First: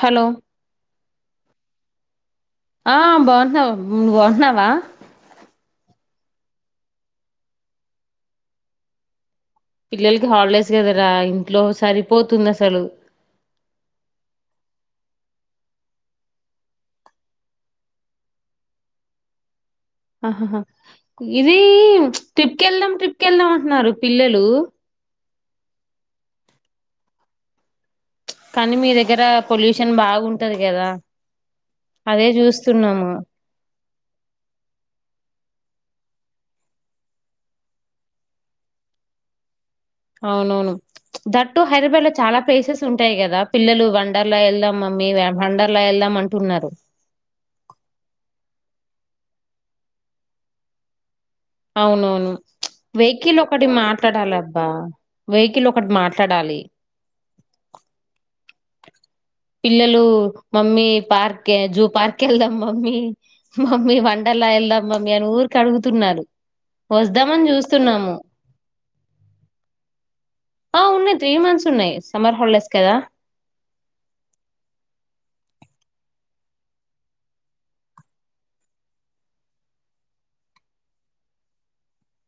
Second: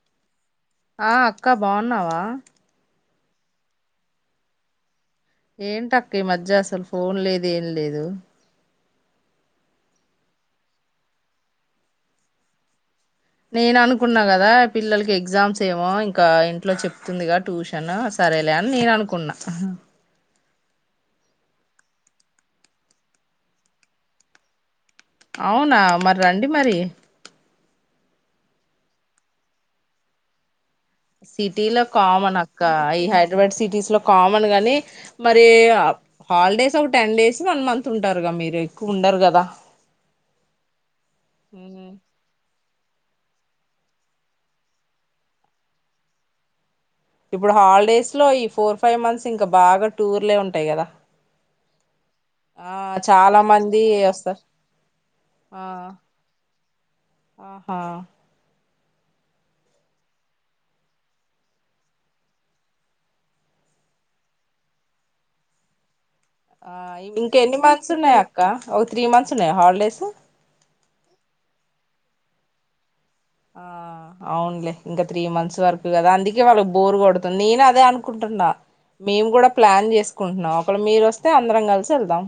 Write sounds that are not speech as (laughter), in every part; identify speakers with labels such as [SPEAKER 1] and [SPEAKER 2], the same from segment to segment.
[SPEAKER 1] Hello
[SPEAKER 2] ఆ అక్క బాగున్నావా.
[SPEAKER 1] ఆ బాగుంటున్నా బాగుంటున్నావా.
[SPEAKER 2] ఏంటి అక్క ఈ మధ్య అసలు ఫోన్ లేదు ఏం లేదు.
[SPEAKER 1] పిల్లలకి హాలిడేస్ కదరా ఇంట్లో సరిపోతుంది. అసలు
[SPEAKER 2] నేను అనుకున్నా కదా పిల్లలకి ఎగ్జామ్స్ ఏమో ఇంకా ఇంట్లో చెప్తుందిగా ట్యూషన్ సరేలే అని నేను అనుకున్నా.
[SPEAKER 1] ఆహహా ఇది ట్రిప్ క్ వెళ్దాం ట్రిప్ కి వెళ్దాం అంటున్నారు పిల్లలు
[SPEAKER 2] అవునా మరి రండి మరి
[SPEAKER 1] కానీ మీ దగ్గర పొల్యూషన్ బాగుంది.
[SPEAKER 2] సిటీ లో కామన్ అక్క ఈ
[SPEAKER 1] చూస్తున్నాము
[SPEAKER 2] హైదరాబాద్ సిటీస్ లో కామన్ గని మరి హా హాలిడేస్ ఒక టెన్ డేస్ వన్ మంత్ ఉంటారుగా మీరు ఎక్కువ ఉండరు కదా.
[SPEAKER 1] అవునవును దట్
[SPEAKER 2] ఉమ్.
[SPEAKER 1] హైదరాబాద్ లో చాలా ప్లేసెస్. ఉంటాయి. కదా పిల్లలు వండర్లా వెళ్దాం మమ్మీ వండర్లా వెళ్దాం అంటున్నారు.
[SPEAKER 2] ఇప్పుడు హాలిడేస్ లో ఈ ఫోర్ ఫైవ్ మంత్స్ ఇంకా బాగా టూర్లే ఉంటాయి కదా.
[SPEAKER 1] అవునవును
[SPEAKER 2] ఆ
[SPEAKER 1] వేకిల్
[SPEAKER 2] చాలా
[SPEAKER 1] ఒకటి
[SPEAKER 2] మంది
[SPEAKER 1] మాట్లాడాలి
[SPEAKER 2] వస్తారు
[SPEAKER 1] అబ్బా వేకిల్ ఒకటి
[SPEAKER 2] ఆ
[SPEAKER 1] మాట్లాడాలి.
[SPEAKER 2] ఆహా
[SPEAKER 1] పిల్లలు మమ్మీ పార్క్ జూ పార్క్ వెళ్దాం మమ్మీ మమ్మీ వండర్లా వెళ్దాం మమ్మీ అని ఊరికే అడుగుతున్నారు.
[SPEAKER 2] ఆ ఇంక
[SPEAKER 1] వద్దామని
[SPEAKER 2] ఎన్ని మంత్స్
[SPEAKER 1] చూస్తున్నాము
[SPEAKER 2] ఉన్నాయి అక్క ఓ త్రీ మంత్స్ ను హాలిడేస్.
[SPEAKER 1] ఆ ఉన్నాయి త్రీ మంత్స్ ఉన్నాయి సమ్మర్ హాలిడేస్ కదా.
[SPEAKER 2] ఆ అవునులే ఇంకా త్రీ మంత్స్ వరకు కదా అందుకే వాళ్ళకి బోర్ కొడుతుంది. నేను అదే అనుకుంటున్నా మేము కూడా ప్లాన్ చేసుకుంటున్నాం ఒకళ మీరు వస్తే అందరం కలిసి వెళ్దాం.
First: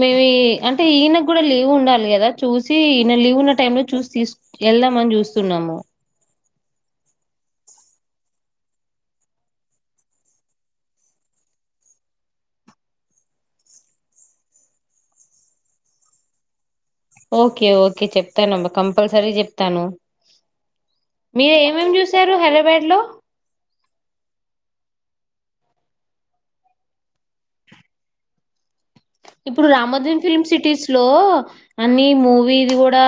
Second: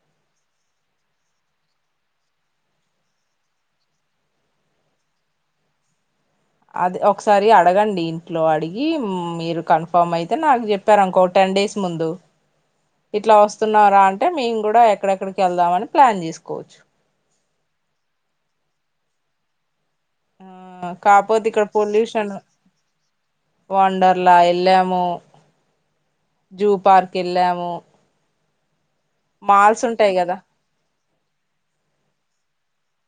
[SPEAKER 1] మేమి అంటే ఈయనకు కూడా లీవ్ ఉండాలి కదా చూసి ఈయన లీవ్ ఉన్న టైం లో చూసి తీ వెళ్దామని చూస్తున్నాము.
[SPEAKER 2] అది ఒకసారి అడగండి. ఇంట్లో అడిగి మీరు కన్ఫామ్ అయితే నాకు చెప్పారుంకో టెన్ డేస్ ముందు ఇట్లా వస్తున్నారా అంటే మేము కూడా ఎక్కడెక్కడికి వెళ్దామని ప్లాన్ చేసుకోవచ్చు.
[SPEAKER 1] ఓకే ఓకే చెప్తానుమ్బ కంపల్సరీ చెప్తాను.
[SPEAKER 2] ఆ కాపోతే
[SPEAKER 1] మీరు
[SPEAKER 2] ఇక్కడ
[SPEAKER 1] ఏమేమి
[SPEAKER 2] పొల్యూషన్
[SPEAKER 1] చూసారు హైదరాబాద్ లో
[SPEAKER 2] వండర్లా వెళ్ళాము. జూ పార్క్ ఎళ్ళాము.
[SPEAKER 1] ఇప్పుడు రామోజీ
[SPEAKER 2] కదా
[SPEAKER 1] ఫిల్మ్ సిటీస్. స్లో అన్ని మూవీది కూడా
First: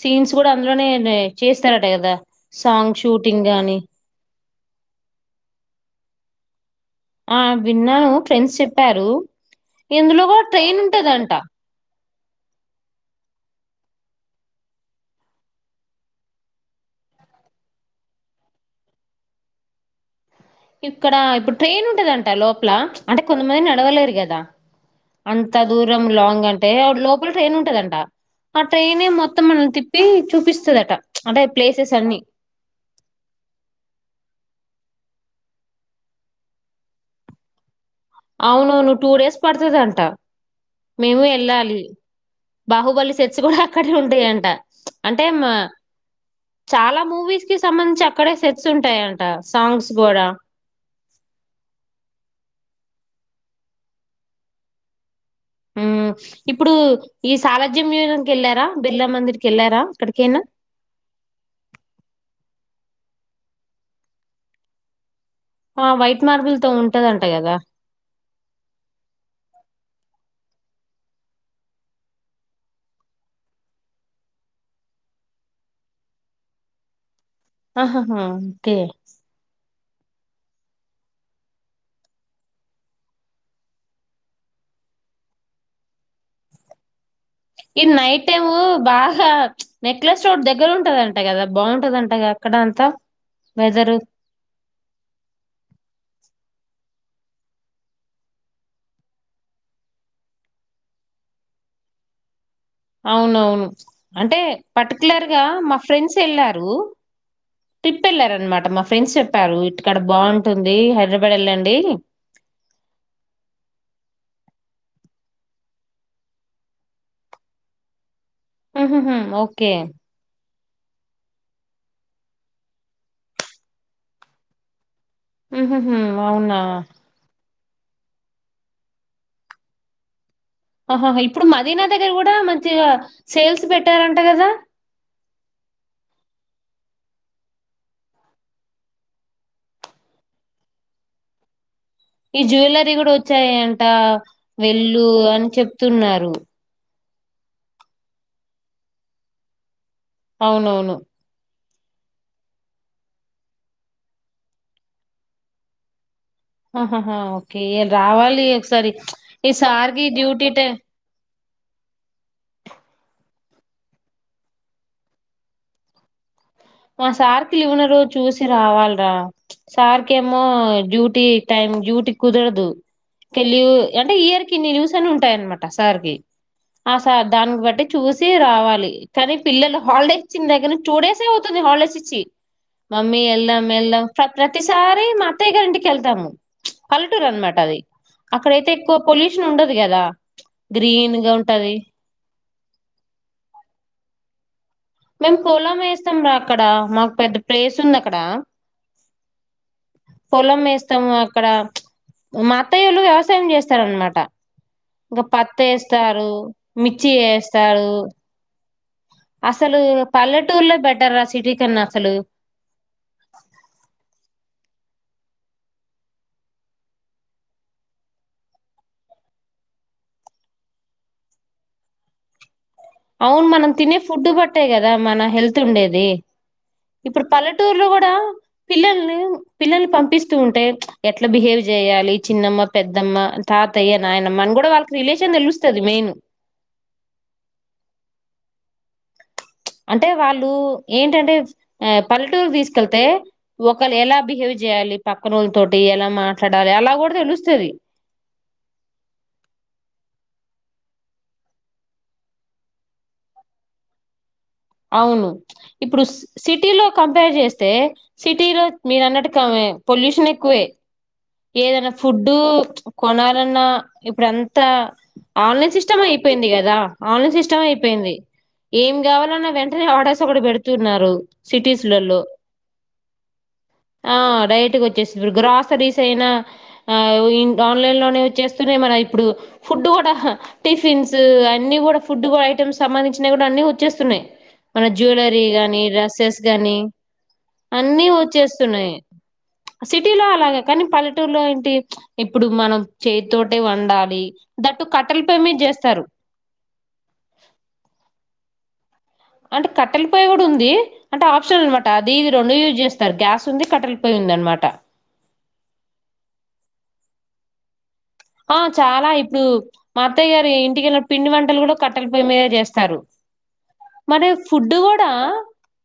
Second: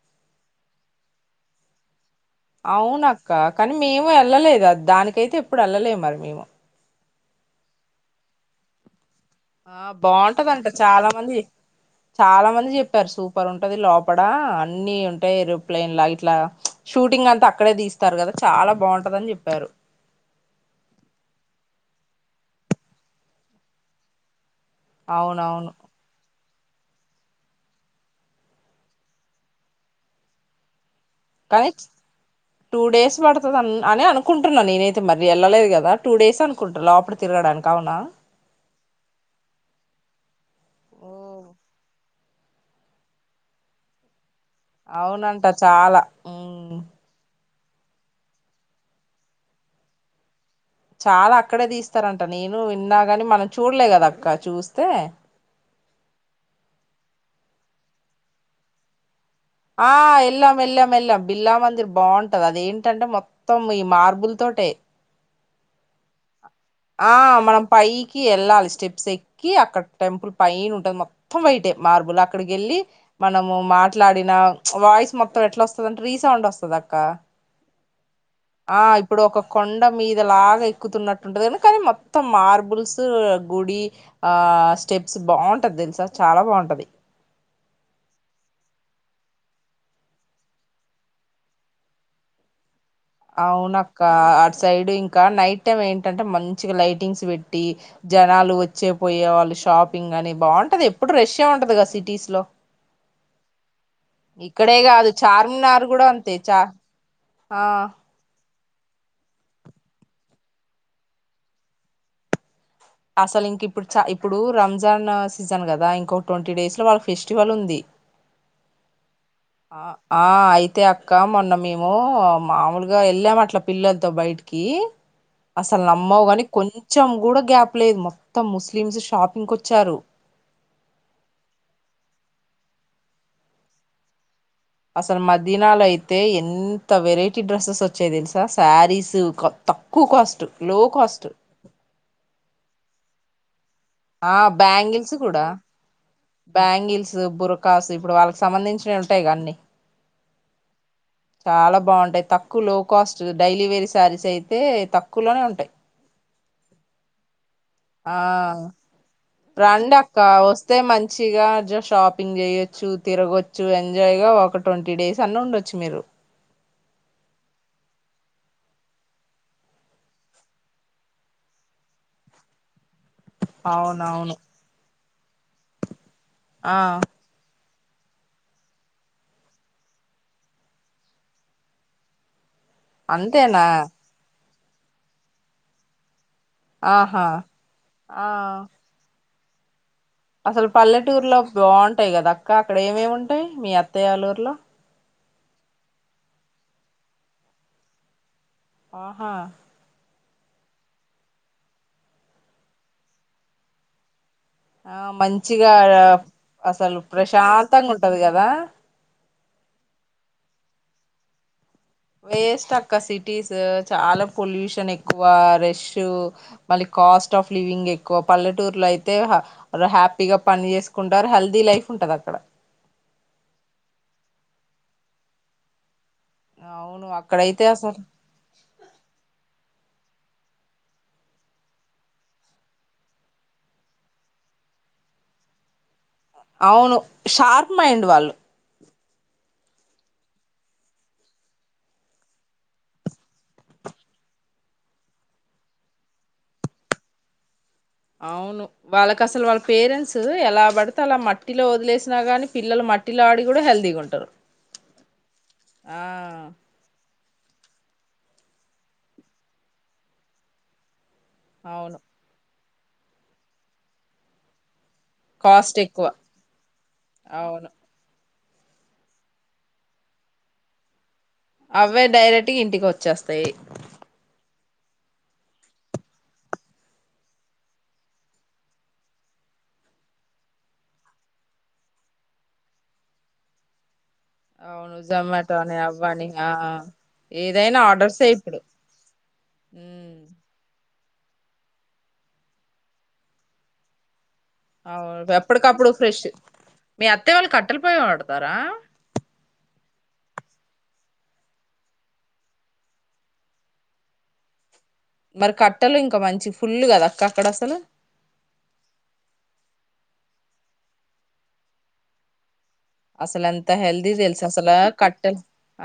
[SPEAKER 1] సీన్స్ కూడా అందులోనే చేస్తారట కదా. సాంగ్
[SPEAKER 2] అవునక్క
[SPEAKER 1] షూటింగ్
[SPEAKER 2] కానీ
[SPEAKER 1] గాని
[SPEAKER 2] మేము వెళ్ళలేదు. దానికైతే ఎప్పుడు వెళ్ళలే మరి మేము.
[SPEAKER 1] ఆ విన్నాను ఫ్రెండ్స్ చెప్పారు.
[SPEAKER 2] ఆ
[SPEAKER 1] ఇందులో కూడా
[SPEAKER 2] బాగుంటదంట
[SPEAKER 1] ట్రైన్
[SPEAKER 2] చాలా
[SPEAKER 1] ఉంటదంట
[SPEAKER 2] మంది చాలా మంది చెప్పారు. సూపర్ ఉంటది లోపడ అన్ని ఉంటాయి ఏరోప్లేన్ లా ఇట్లా షూటింగ్ అంతా అక్కడే తీస్తారు కదా చాలా బాగుంటది అని చెప్పారు.
[SPEAKER 1] ఇక్కడ ఇప్పుడు ట్రైన్ ఉంటదంట లోపల అంటే కొంతమంది నడవలేరు కదా అంత
[SPEAKER 2] అవునవును
[SPEAKER 1] దూరం లాంగ్ అంటే అంటే లోపల ట్రైన్ ఉంటదంట. ఆ ట్రైనే మొత్తం మనల్ని తిప్పి చూపిస్తదట. అంటే
[SPEAKER 2] కానీ
[SPEAKER 1] ప్లేసెస్ అన్ని
[SPEAKER 2] టూ డేస్ పడుతది అని అనుకుంటున్నా నేనతే అయితే మరి వెళ్ళలేదు కదా టూ డేస్ అనుకుంట లోపటి తిరగడానికి అవున
[SPEAKER 1] అవునువును్వు టూ డేస్ పడుతుదంట
[SPEAKER 2] ఓ
[SPEAKER 1] మేము వెళ్ళాలి బాహుబలి సెర్చ్ కూడా అక్కడే ఉంటాయంట అంటే
[SPEAKER 2] అవునంట
[SPEAKER 1] మా
[SPEAKER 2] చాలా ఉ
[SPEAKER 1] చాలా మూవీస్ కి సంబంధించి అక్కడే సెట్స్ ఉంటాయంట సాంగ్స్ కూడా
[SPEAKER 2] చాలా అక్కడే తీస్తారంట నేను విన్నా ని మనం చూడలే కదా అక్క చూస్తే
[SPEAKER 1] ఉ ఇప్పుడు ఈ సాలజ్యం యగంకి వెళ్లారా బిర్లా మందిర్కి
[SPEAKER 2] ఆ వెళ్ల్ాం వెళ్ళాం వెళ్ళాం బిల్లా మందిర్ బాగుంటది అదేంటి ఏంటంటే మొత్తం ఈ మార్బుల్ తోటే
[SPEAKER 1] ఆ వైట్ మార్బల్
[SPEAKER 2] ఆ మనం పైకి వెళ్ళాలి స్టెప్స్ ఎక్కి అక్కడ టెంపుల్ పైన ఉంటుంది మొత్తం వైటే మార్బుల్ అక్కడికి వెళ్ళి మనము మాట్లాడిన వాయిస్ మొత్తం ఎట్లా వస్తుంది అంటే రీసౌండ్ వస్తుంది అక్క
[SPEAKER 1] ఆహాహా ఓకే
[SPEAKER 2] ఆ ఇప్పుడు ఒక కొండ మీదలాగా ఎక్కుతున్నట్టుంటదని కానీ మొత్తం మార్బుల్స్ గుడి ఆ స్టెప్స్ బాగుంటది తెలుసా చాలా బాగుంటది
[SPEAKER 1] ఇది నైట్ టైము బాగా నెక్లెస్ రోడ్డు దగ్గర ఉంటదంట కదా బాగుంటదంటద అక్కడ అంతా వెదరు
[SPEAKER 2] అవునక్క అటు సైడ్ ఇంకా నైట్ టైం ఏంటంటే మంచి మచ్చగా లైటింగ్స్ పెట్టి జనాలు వచ్చే పోయే వాళ్ళు షాపింగ్ అని బాగుంటది ఎప్పుడు రష్యా ఉంటది కదా సిటీస్ లో
[SPEAKER 1] అవునవును అంటే
[SPEAKER 2] ఇక్కడే కాదు
[SPEAKER 1] పర్టికులర్గా మా
[SPEAKER 2] చార్మినార్ కూడా
[SPEAKER 1] ఫ్రెండ్స్
[SPEAKER 2] అంతే చా
[SPEAKER 1] వెళ్ళారు
[SPEAKER 2] ఆ
[SPEAKER 1] అనమాట మా ఫ్రెండ్స్ చెప్పారు ఇటుక్కడ బాగుంటుంది హైదరాబాద్ వెళ్ళండి
[SPEAKER 2] అసలు ఇంక ఇప్పుడు చ ఇప్పుడు రంజాన్ సీజన్ కదా ఇంకొ ట్వంటీ డేస్ లో వాళ్ళకి ఫెస్టివల్ ఉంది
[SPEAKER 1] ఉహూహూ
[SPEAKER 2] ఆ ఆ ఆయి తే అక్క మొన్న మేము మామూలుగా వెళ్ళాం అట్ల పిల్లలతో బయటికి
[SPEAKER 1] మ్మ్ హ్మ్
[SPEAKER 2] అసలు
[SPEAKER 1] హ్మ్
[SPEAKER 2] నమ్మవు కానీ
[SPEAKER 1] అవునా
[SPEAKER 2] కొంచెం కూడా గ్యాప్ చెప్పలేదు మొత్తం ముస్లిమ్స్ షాపింగ్ వచ్చారు
[SPEAKER 1] ఆహాహ ఇప్పుడు మదీనా దగ్గర కూడా మంచిగా సేల్స్ పెట్టారంట కదా
[SPEAKER 2] అసలు మద్యానాలో అయితే ఎంత వెరైటీ డ్రెస్సెస్ వచ్చాయ తెలుసా శారీస్ తక్కువ కాస్ట్ లో కాస్ట్
[SPEAKER 1] ఈ జ్యవెలరీ కూడా వచ్చాయా ంటా
[SPEAKER 2] ఆ
[SPEAKER 1] వెళ్ళు
[SPEAKER 2] బ్యాంగిల్స్
[SPEAKER 1] అని చెప్తున్నారు
[SPEAKER 2] జూ బుర కాసు ఇప్పుడు వాళ్ళకి సంబంధించినవి ఉంటాయి కాన్ని
[SPEAKER 1] అవునవును
[SPEAKER 2] చాలా బాగుంటాయి తక్కువ లో కాస్ట్ డైలివరీ శారీస్ అయితే తక్కువలోనే ఉంటాయి
[SPEAKER 1] ఆహహా ఓకే
[SPEAKER 2] ఆ
[SPEAKER 1] రావాలి ఒకసారి ఈ సార్కి డ్యూటీ టైం
[SPEAKER 2] మ షాపింగ్ చేయొచ్చు తిరగొచ్చు ఎంజాయ్ గా ఒక ట్వంటీ డేస్ అన్న ఉండొచ్చు మీరు
[SPEAKER 1] మా సార్కిలి ఉన ర చూసి రావాలరా సార్కిేమో డ్యూటీ టైమ్ డ్యూటీ కుదరదు కే లీవ్ అంటే
[SPEAKER 2] అవునవును
[SPEAKER 1] ఎన్ని లీవ్స్ సను ఉంటాయి అనమాట సార్ వి ఆ సా దానికి బట్టి చూసి రావాలి కానీ పిల్లలు హాలిడేస్ ఇచ్చిన్ దగ్గర నుంచి టూ డేస్ ఎ అవు (unintelligible) హాలిడేస్ ఇచ్చి మమ్మీ
[SPEAKER 2] అంతేనా
[SPEAKER 1] ఏల్దాం ఏల్దాం ప్రతిసారి మా అత్తయ్య గారి ఇంటికికెళ్తాము
[SPEAKER 2] ఆహా
[SPEAKER 1] పల్లెటూరు అనమాట అది
[SPEAKER 2] ఆ
[SPEAKER 1] అక్కడైతే ఎక్కువ పొల్యూష్ ఉండదు కదా
[SPEAKER 2] అసలు
[SPEAKER 1] గ్రీన్ గా
[SPEAKER 2] పల్లెటూరులో
[SPEAKER 1] ఉంటది
[SPEAKER 2] బాంటాయి కదా అక్క అక్కడ ఏమేమింటాయి మీ అత్తయ్య వాళ్ళ ఊరిలో
[SPEAKER 1] మేము పోలం వేస్తాం రా అక్కడ మాకు పెద్ద ప్లేస్ ఉంది అక్కడ
[SPEAKER 2] ఆహా
[SPEAKER 1] పొలం వేస్తాము అక్కడ మా అత్తయోలు వ్యవసాయం చేస్తారు అనమాట
[SPEAKER 2] ఆ మంచిగా అసలు
[SPEAKER 1] మిర్చి
[SPEAKER 2] ప్రశాంతంగా
[SPEAKER 1] వేస్తారు
[SPEAKER 2] ఉంటది కదా
[SPEAKER 1] అసలు పల్లెటూర్లో బెటర్ రా సిటీ కన్నా అసలు
[SPEAKER 2] వేస్ట్ అక్క సిటీస్ చాలా పొల్యూషన్ ఎ ఎక్కువ రష్ మళ్ళీ కాస్ట్ ఆఫ్ లివింగ్ ఎక్కువ పల్లెటూర్లో అయితే హ హ్యాపీగా పని చేసుకుంటారు హెల్దీ లైఫ్ ఉంటది అక్కడ
[SPEAKER 1] అవును మనం తినే ఫుడ్ పట్టాయి కదా మన హెల్త్ ఉండేది
[SPEAKER 2] అవును
[SPEAKER 1] ఇప్పుడు
[SPEAKER 2] అక్కడైతే
[SPEAKER 1] పల్లెటూరులో
[SPEAKER 2] అసలు
[SPEAKER 1] కూడా పిల్లల్ని పిల్లల్ని పంపిస్ తు ఉంటే ఎట్లా బిహేవ్ చేయాలి చిన్నమ్మ పెద్దమ్మ తాతయ్య నాయనమ్మ అని కూడా వాళ్ళకి రిలేషన్ తెలుస్తది మెయిన్
[SPEAKER 2] అవును షార్ప్ మైండ్ వాళ్ళు
[SPEAKER 1] అంటే వాళ్ళు ఏంటంటే ఆ పల్లెటూరు తీసుకెళ్తే ఒకలు ఎలా బిహేవ్ చేయాలి పక్కన వాళ్ళ తోటి ఎలా మాట్లాడాలి అలా కూడా తెలుస్తుంది
[SPEAKER 2] అవును వాళ్ళకి అసలు వాళ్ళ పేరెంట్స్ ఎలా పడితే అలా మట్టిలో వదిలేసినా కాని పిల్లలు మట్టిలో ఆడి కూడా హెల్దీగా ఉంటారు
[SPEAKER 1] అవును
[SPEAKER 2] ఆ
[SPEAKER 1] ఇప్పుడు సిటీలో కం కంప్యార్ చేస్తే సిటీలో మీరు అన్నట్టు కా పొల్యూషన్ ఎక్కువే ఏదైనా
[SPEAKER 2] అవును
[SPEAKER 1] ఫుడ్డు కొనాలన్నా ఇప్పుడు అంతా ఆన్లైన్
[SPEAKER 2] కాస్ట్
[SPEAKER 1] సిస్టమ్
[SPEAKER 2] ఎక్కువ
[SPEAKER 1] అయిపోయింది కదా ఆన్లైన్ సిస్టమ్
[SPEAKER 2] అవును
[SPEAKER 1] అయిపోయింది ఏం గావాలన్న వెంటనే ఆర్డర్స్ అక్కడ పెడుతున్నారు
[SPEAKER 2] అవే
[SPEAKER 1] సిటీస్లలో
[SPEAKER 2] డైరెక్ట్ గా ఇంటికి వచ్చేస్తాయి
[SPEAKER 1] ఇంటి వచ్చేసు గ్రాసరీస్ అయినా ఆన్లైన్ లోనే వచ్చేస్తున్నాయి మన ఇప్పుడు ఫుడ్ కూడా టిఫిన్స్ అన్ని కూడా ఫుడ్ ఐటమ్స్ సంబంధించినవి కూడా అన్ని వచ్చేస్తున్నాయ్ మన
[SPEAKER 2] అవును
[SPEAKER 1] జ్యువెలరీ
[SPEAKER 2] జొమాటో అని
[SPEAKER 1] గాని
[SPEAKER 2] అవ్వని
[SPEAKER 1] డ్రెస్సెస్
[SPEAKER 2] ఆ
[SPEAKER 1] గాని
[SPEAKER 2] ఏదైనా
[SPEAKER 1] అన్ని
[SPEAKER 2] ఆర్డర్సే ఇప్పుడు
[SPEAKER 1] వచ్చేస్తున్నాయి
[SPEAKER 2] ఉమ్
[SPEAKER 1] సిటీలో అలాగే కానీ పల్లె టుర్ లో ఏంటి ఇప్పుడు మనం చేతితోటే వండాలి దట్టు కట్టెల
[SPEAKER 2] అవు
[SPEAKER 1] పొయ్యి మీద
[SPEAKER 2] ఎప్పటికప్పుడు
[SPEAKER 1] చేస్తారు
[SPEAKER 2] ఫ్రెష్ మీ అత్తయ్య వాళ్ళు కట్టెల పోయ వాడతారా
[SPEAKER 1] అంటే కట్టెల పొయి కూడా ఉంది అంటే ఆప్షన్ అనమాట అది ఇది రెండు యూజ్ చేస్తారు గ్యాస్ ఉంది కట్టెల పోయి ఉంది అనమాట
[SPEAKER 2] మరి కట్టలు ఇంకా మంచి ఫుల్ కదా అక్క అక్కడ అసలు
[SPEAKER 1] ఆ చాలా ఇప్పుడు మా అత్తయ్య గారు ఇంటికెళ్ళిన పిండి వంటలు కూడా కట్టల పొయ్య మీదే చేస్ స్తారు
[SPEAKER 2] అసలు ఎంత హెల్తీ
[SPEAKER 1] మరి
[SPEAKER 2] తెలుసా
[SPEAKER 1] ఫుడ్
[SPEAKER 2] అసలు
[SPEAKER 1] కూడా
[SPEAKER 2] కట్టెలు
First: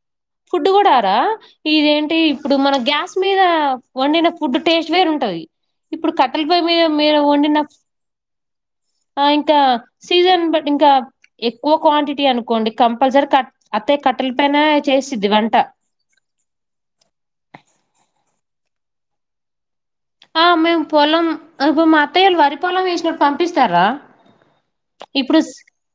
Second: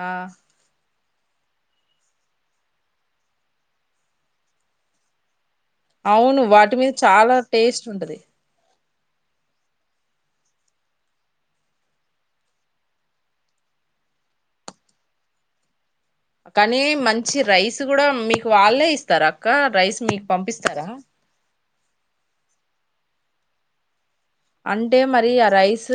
[SPEAKER 2] ఆ
[SPEAKER 1] ఫుడ్ కూడారా ఇదేం అంటే ఇప్పుడు మన గ్యాస్ మీద వండిన ఫుడ్ టేస్ట్ వేరుంటది
[SPEAKER 2] అవును వాటి మీదా చాలా టేస్ట్ ఉంటది
[SPEAKER 1] ఆ ఇంకా సీజన్ బ ఇంకా ఎక్కువ క్వాంటిటీ అనుకోండి కంపల్సరీ కట్ అత్తే కట్టెల పైన చేస్తుద్ది వంట
[SPEAKER 2] కానీ మంచి రైస్ కూడా మీకు వాళ్ళే ఇస్తారు అక్క రైస్ మీకు
[SPEAKER 1] ఆ మేము
[SPEAKER 2] పంపిస్తారా
[SPEAKER 1] పోలం అ మా అత్తయ్యలు వరిపొలెం వేసినప్పుడు పంపిస్తారా
[SPEAKER 2] అంటే మరి
[SPEAKER 1] ఇప్పుడు
[SPEAKER 2] ఆ రైస్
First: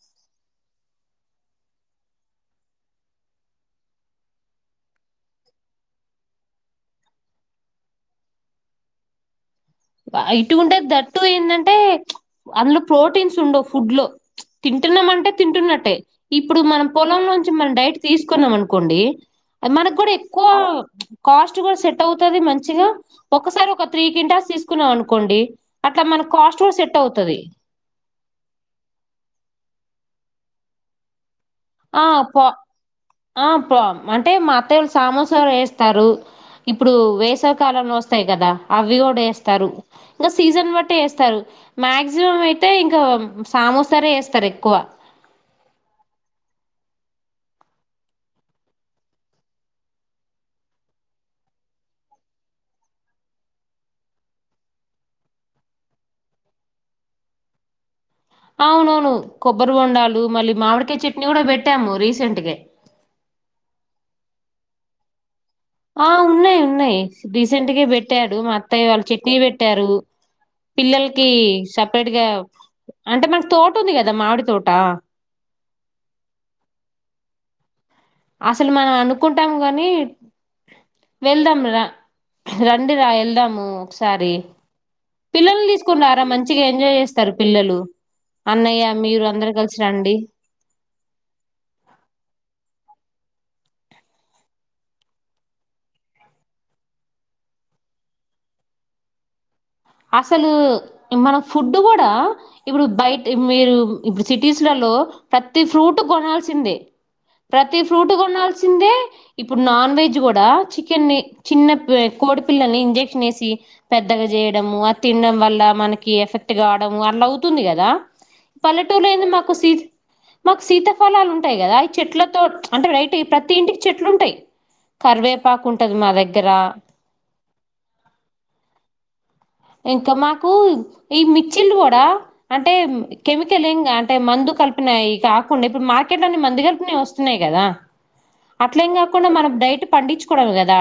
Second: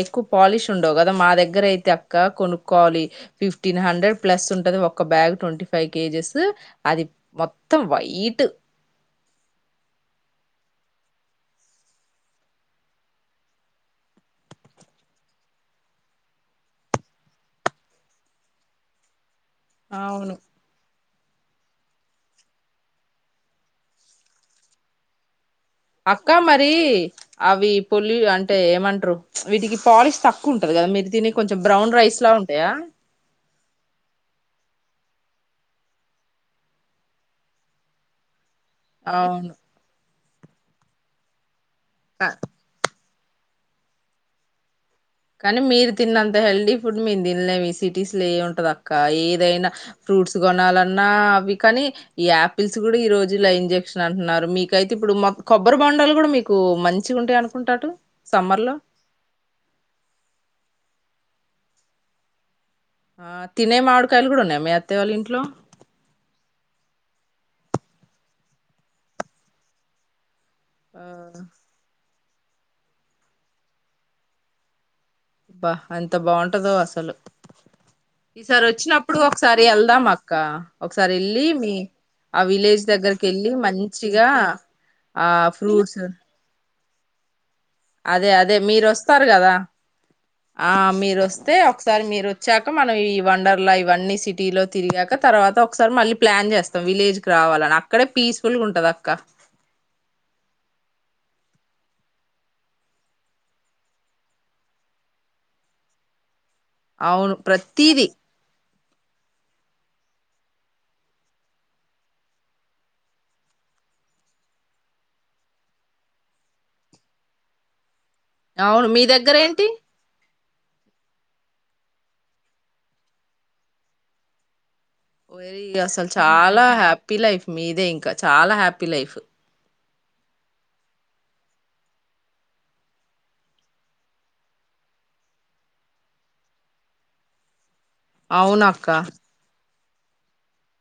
[SPEAKER 2] ఎక్కువ పాలిష్ ఉండవు కదా మా దగ్గర దగ్గర అయితే అక్క కొనుక్కోవాలి ఫిఫ్టీన్ హండ్రెడ్ ప్లస్ ఉంటది ఒక బ్యాగ్ ట్వంటీ ఫైవ్ కేజెస్ అది మొత్తం వైట్
[SPEAKER 1] ఇటు ఉంటది థాట్ టు ఏంటంటే అందులో ప్రోటీన్స్ ఉండవు ఫుడ్ లో తింటున్నాం అంటే తింటున్నట్టే ఇప్పుడు మనం పొలంలో నుంచి మనం డైట్ తీసుకున్నాం అనుకోండి మనకి కూడా
[SPEAKER 2] అవును
[SPEAKER 1] ఎక్కువ కాస్ట్ కూడా సెట్ అవుతుది మంచిగా ఒకసారి ఒక త్రీ కింటాల్స్ తీసు చకున్నాం అనుకోండి
[SPEAKER 2] అక్క మరి
[SPEAKER 1] కూడా సెట్ అవుతది
[SPEAKER 2] అవి పొలి అంటే ఏమంటారు వీటికి పాలిష్ తక్కువ కుంటది కద మీరు తిననికి
[SPEAKER 1] ఆ పో ఆ పో అంటే మా అత్తయ్య వాల్ సామోసాలు వేస్తారు ఇప్పుడు వేసవి కాలంలో వస్తాయి కదా అవి కూడా
[SPEAKER 2] అవును
[SPEAKER 1] వేస్తారు ఇంకా సీజన్ బటి వేస్తారు మాక్సిమం అయితే ఇంకా సామోసారే వేస్తారు ఎక్కువ
[SPEAKER 2] కానీ మీరు తిన్నంత హెల్దీ ఫుడ్ మేము తినలేము సిటీస్ లో ఉంటది అక్క ఏదైనా ఫ్రూట్స్ కొనాలన్నా అవి కానీ ఆపిల్స్ కూడా ఈ రోజుల ఇంజెక్షన్ అంటున్నారు మీకయితే ఇప్పుడు కొబ్బరి బాండాలు కూడా మీకు మంచి ఉంటాయి అనుకుంటాట్
[SPEAKER 1] అవునవును కొబ్బరి బొండాలు మళ్ళీ మామిడికాయ చట్నీ కూడా పెట్టాము రీసెంట్
[SPEAKER 2] ఆ తినే మాడికాయలు కూడా ఉన్నాయ మీ అత్తేవాళ్ళ ఇంట్లో
[SPEAKER 1] ఆ ఉన్నాయి ఉన్నాయి రీసెంట్గా పెట్టాడు మా అత్తయ్య వాళ్ళు చట్నీ పెట్టారు
[SPEAKER 2] ఆ
[SPEAKER 1] పిల్లలకి సపరేట్ గా అంటే మనకు తోట ఉంది కదా మామిడి తోట
[SPEAKER 2] బా అంత బాగుంటదో అసలు ఈసారి
[SPEAKER 1] అసలు మనం
[SPEAKER 2] వచ్చినప్పుడు
[SPEAKER 1] అనుకుంటాం
[SPEAKER 2] ఒకసారి
[SPEAKER 1] కాని
[SPEAKER 2] వెళ్దాం అక్క ఒకసారి వెళ్ళి
[SPEAKER 1] వెళ్దాం
[SPEAKER 2] మీ
[SPEAKER 1] రా
[SPEAKER 2] ఆ విలేజ్
[SPEAKER 1] రండి రా
[SPEAKER 2] దగ్గరకి వెళ్ళి
[SPEAKER 1] వెళ్దాము
[SPEAKER 2] మంచిగా
[SPEAKER 1] ఒకసారి
[SPEAKER 2] ఆ
[SPEAKER 1] పిల్లల్ని
[SPEAKER 2] ఫ్రూట్స్
[SPEAKER 1] తీసుకుని రారా మంచిగా ఎంజాయ్ చేస్తారు పిల్లలు
[SPEAKER 2] అదే అదే
[SPEAKER 1] అన్నయ్య
[SPEAKER 2] మీరూ
[SPEAKER 1] మీరు
[SPEAKER 2] వస్తారు
[SPEAKER 1] అందరు
[SPEAKER 2] కదా
[SPEAKER 1] కలిసి రండి
[SPEAKER 2] ఆ మీరు వచ్చాక ఒకసారి మీరు వచ్చాక మనం ఈ వండర్లా ఇవన్నీ సిటీలో తిరిగాక తర్వాత ఒకసారి మళ్ళీ ప్లాన్ చేస్తాం విలేజ్ కి రావాలని అక్కడే పీస్ఫుల్ గా ఉంటది అక్క
[SPEAKER 1] అసలు మన ఫుడ్ కూడా ఇప్పుడు బయట మీరు ఇప్పుడు సిటీస్లలో ప్రతి ఫ్రూట్ కొనాల్సిన సింధీ
[SPEAKER 2] అవును
[SPEAKER 1] ప్రతి
[SPEAKER 2] ప్రతిదీ
[SPEAKER 1] ఫ్రూట్ కొనాల్సిందే ఇప్పుడు నాన్ వెజ్ కూడా, చికెన్ని చిన్న కోడి పిల్లని ఇంజెక్షన్ వేసి పెద్దగా చేయ అ తినడం వల్ల మనకి ఎఫెక్ట్ కావడము అట్లా అవుతుంది కదా
[SPEAKER 2] అవును మీ
[SPEAKER 1] పల్లెటూరులో ఏంది
[SPEAKER 2] దగ్గర
[SPEAKER 1] మాకు
[SPEAKER 2] ఏంటి
[SPEAKER 1] సీ మాకు శీతఫలాలు ఉంటాయి కదా, ఈ చెట్లతో అంటే రైట్ ప్రతి ఇంటికి చెట్లు ఉంటాయి.
[SPEAKER 2] వెరీ
[SPEAKER 1] కరివేపాకు ఉంటది మా
[SPEAKER 2] అసలు
[SPEAKER 1] దగ్గర
[SPEAKER 2] చాలా హ్యాపీ లైఫ్ మీదే ఇంకా చాలా హ్యాపీ లైఫ్
[SPEAKER 1] ఇంకా మాకు ఈ మిర్చిలు కూడా, అంటే కెమికల్ ఏం అంటే మందు కలిపినాయి కాకుండా, ఇప్పుడు మార్కెట్ లోన్న మందు కలిపినవి వస్తున్నాయి కదా
[SPEAKER 2] అవున అక్క
[SPEAKER 1] అట్లేం కాకుండా మనం డైట్ పండించుకోడమే కదా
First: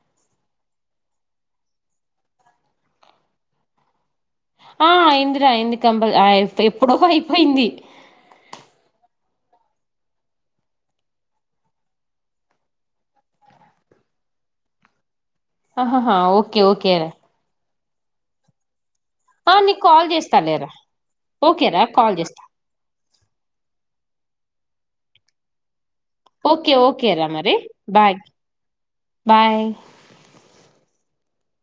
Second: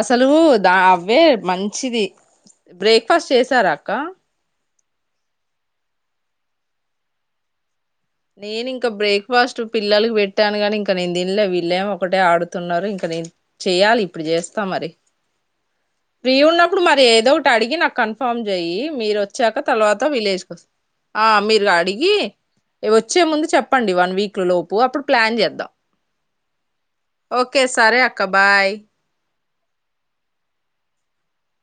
[SPEAKER 2] అసలు దా అవే మంచిది బ్రేక్ఫాస్ట్ చేసార అక్క
[SPEAKER 1] ఆ అయిందిరా అయింది కంపల్ ఎప్పుడో అయిపోయింది
[SPEAKER 2] నేను ఇంకా బ్రేక్ఫాస్ట్ పిల్లలకి పెట్టాను కాని ఇంక నేను తిన్లే, వీళ్ళేం ఒకటే ఆడుతున్నారు ఇంక నేను చెయ్యాలి ఇప్పుడు చేస్తా మరి
[SPEAKER 1] ఆహాహా
[SPEAKER 2] ప్రి
[SPEAKER 1] ఓకే
[SPEAKER 2] ఉన్నప్పుడు
[SPEAKER 1] ఓకే
[SPEAKER 2] మరి
[SPEAKER 1] రా
[SPEAKER 2] ఏదో ఒకటి అడిగి నాక్ కన్ఫర్మ్ చేయి మీరు
[SPEAKER 1] ఆ
[SPEAKER 2] వచ్చాక
[SPEAKER 1] నీకు
[SPEAKER 2] తర్వాత
[SPEAKER 1] కాల్ చేస్తా
[SPEAKER 2] విలేజ్ కు వస్త
[SPEAKER 1] లేరా
[SPEAKER 2] ఆ మీరు
[SPEAKER 1] ఓకేరా
[SPEAKER 2] అడిగి
[SPEAKER 1] కాల్ చేస్తా
[SPEAKER 2] వచ్చే ముందు చెప్పండి వన్ వీక్ లో లోపు అప్పుడు ప్లాన్ చేద్దాం
[SPEAKER 1] ఓకే ఓకే రా మరి
[SPEAKER 2] ఓకే సరే
[SPEAKER 1] బాయ్
[SPEAKER 2] అక్క బాయ్
[SPEAKER 1] బాయ్